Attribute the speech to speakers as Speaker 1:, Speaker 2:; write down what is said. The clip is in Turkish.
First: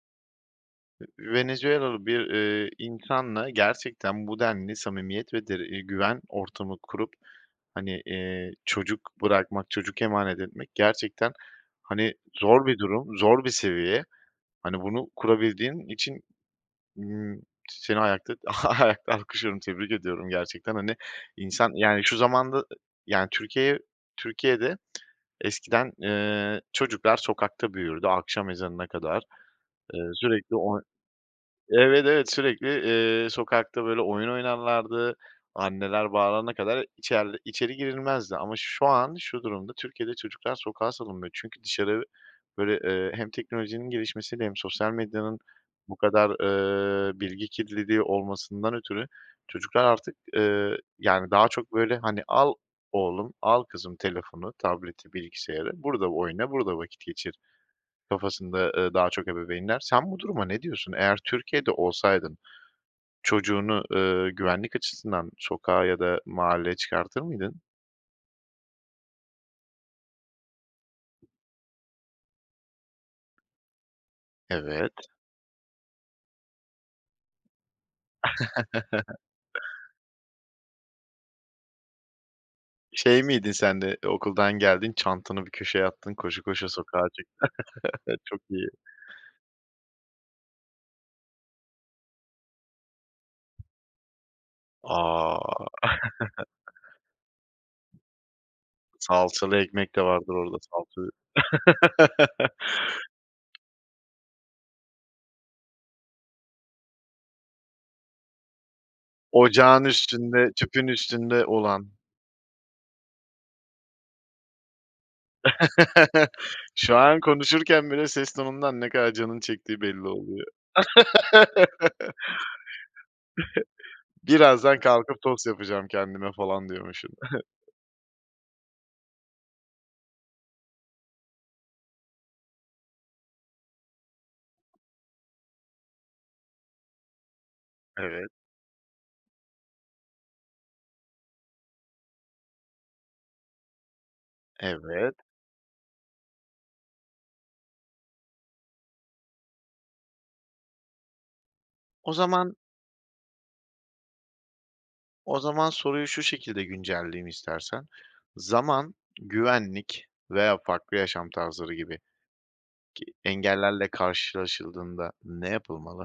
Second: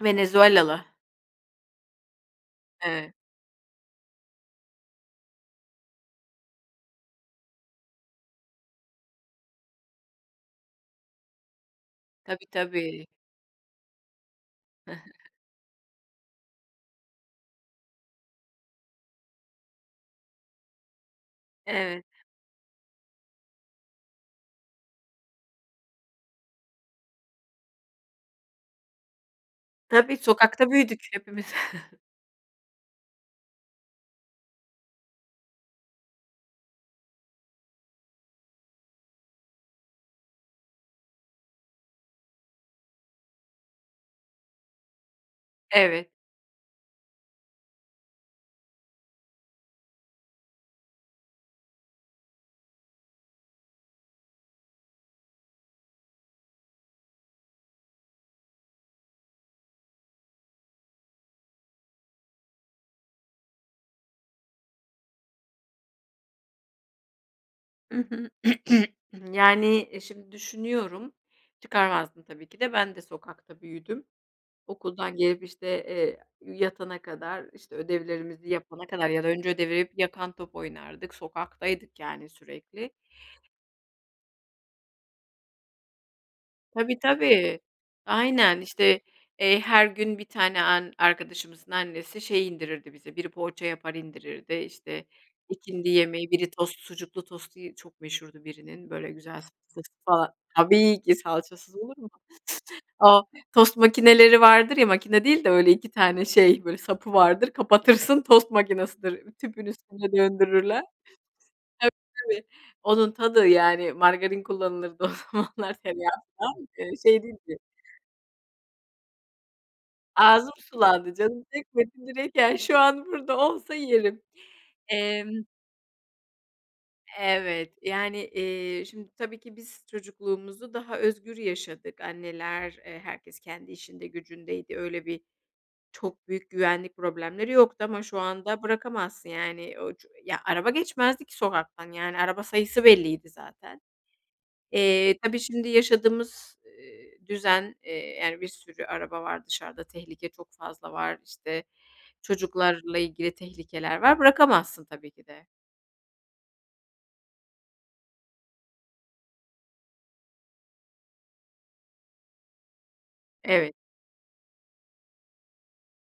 Speaker 1: Venezualalı.
Speaker 2: I ııı, Venezuelalı bir, ııı,
Speaker 1: Eve
Speaker 2: insanla gerçekten bu denli samimiyet ve de güven ortamı kurup, hani, eee, çocuk bırakmak, çocuk emanet etmek gerçekten, hani,
Speaker 1: Tabii,
Speaker 2: zor bir
Speaker 1: tabii.
Speaker 2: durum, zor bir seviye. Hani, bunu kurabildiğin için, ımm, seni ayakta ayakta alkışlıyorum, tebrik ediyorum gerçekten, hani, insan yani
Speaker 1: Eve
Speaker 2: şu zamanda, yani Türkiye'ye Türkiye'de eskiden, ııı, çocuklar sokakta büyürdü, akşam ezanına kadar. Iıı,
Speaker 1: Tabii,
Speaker 2: sürekli
Speaker 1: sokakta
Speaker 2: oy
Speaker 1: büyüdük hepimiz.
Speaker 2: Evet, evet, sürekli, eee, sokakta böyle oyun oynarlardı, anneler bağırana kadar içer içeri girilmezdi. Ama şu an şu durumda Türkiye'de çocuklar sokağa salınmıyor; çünkü dışarı böyle, ııı, hem teknolojinin gelişmesi hem sosyal medyanın bu
Speaker 1: Eve
Speaker 2: kadar, ııı, bilgi kirliliği olmasından ötürü çocuklar artık, ııı, yani daha çok böyle, hani, al oğlum al kızım telefonu, tableti, bilgisayarı; burada oyna, burada vakit geçir kafasında, ııı, daha çok ebeveynler. Sen bu duruma ne diyorsun? Eğer Türkiye'de olsaydın, çocuğunu, ııı, güvenlik açısından sokağa ya da mahalleye çıkartır mıydın?
Speaker 1: Hı hı. Yani şimdi düşünüyorum, çıkarmazdım tabii ki de. Ben de sokakta büyüdüm;
Speaker 2: Evet.
Speaker 1: okuldan gelip, işte, eee, yatana kadar, işte ödevlerimizi yapana kadar ya da önce ödevleri Yakan top oynardık, sokaktaydık yani sürekli.
Speaker 2: Şey miydin sen de? Okuldan geldin, çantanı bir köşeye attın, koşa koşa
Speaker 1: Tabii,
Speaker 2: sokağa çık.
Speaker 1: tabii,
Speaker 2: Çok
Speaker 1: aynen
Speaker 2: iyi.
Speaker 1: işte, eee, her gün bir tane an arkadaşımızın annesi şey indirirdi bize. Biri poğaça yapar, indirirdi işte
Speaker 2: A!
Speaker 1: ikindi yemeği; biri tost. Sucuklu tostu çok meşhurdu birinin, böyle güzel
Speaker 2: Salçalı
Speaker 1: salçası
Speaker 2: ekmek de
Speaker 1: falan.
Speaker 2: vardır orada, salça.
Speaker 1: Tabii ki, salçasız olur mu? O tost makineleri vardır ya, makine değil de öyle 2 tane şey böyle sapı vardır, kapatırsın, tost makinasıdır. Ü Tüpün
Speaker 2: Ocağın
Speaker 1: üstüne
Speaker 2: üstünde,
Speaker 1: döndürürler.
Speaker 2: tüpün üstünde olan.
Speaker 1: Tabii, tabii, onun tadı yani; margarin kullanılırdı o zamanlar, tereyağı falan, eee,
Speaker 2: Şu an
Speaker 1: şey değildi.
Speaker 2: konuşurken bile ses tonundan ne kadar canının çektiği belli oluyor.
Speaker 1: Ağzım sulandı, canım çekmedi. Direkt yani, şu an burada olsa yerim.
Speaker 2: Birazdan kalkıp
Speaker 1: Emm
Speaker 2: tost yapacağım kendime falan diyormuşsun.
Speaker 1: Evet, yani, eee, şimdi tabii ki biz çocukluğumuzu daha özgür yaşadık; anneler, eee, herkes kendi işinde gücündeydi. Öyle bir, çok büyük güvenlik problemleri yoktu ama şu
Speaker 2: Evet.
Speaker 1: anda bırakamazsın yani. O ço ya araba geçmezdi ki sokaktan yani; araba sayısı belliydi zaten.
Speaker 2: Evet.
Speaker 1: Eee, tabii şimdi yaşadığımız, ııı, düzen, eee, yani bir sürü araba var dışarıda, tehlike çok fazla var. İşte
Speaker 2: O zaman
Speaker 1: çocuklarla ilgili tehlikeler var. Bırakamazsın tabii ki
Speaker 2: o
Speaker 1: de.
Speaker 2: zaman soruyu şu şekilde güncelleyeyim istersen. Zaman, güvenlik veya farklı yaşam tarzları gibi ki
Speaker 1: Evet.
Speaker 2: engellerle karşılaşıldığında ne yapılmalı?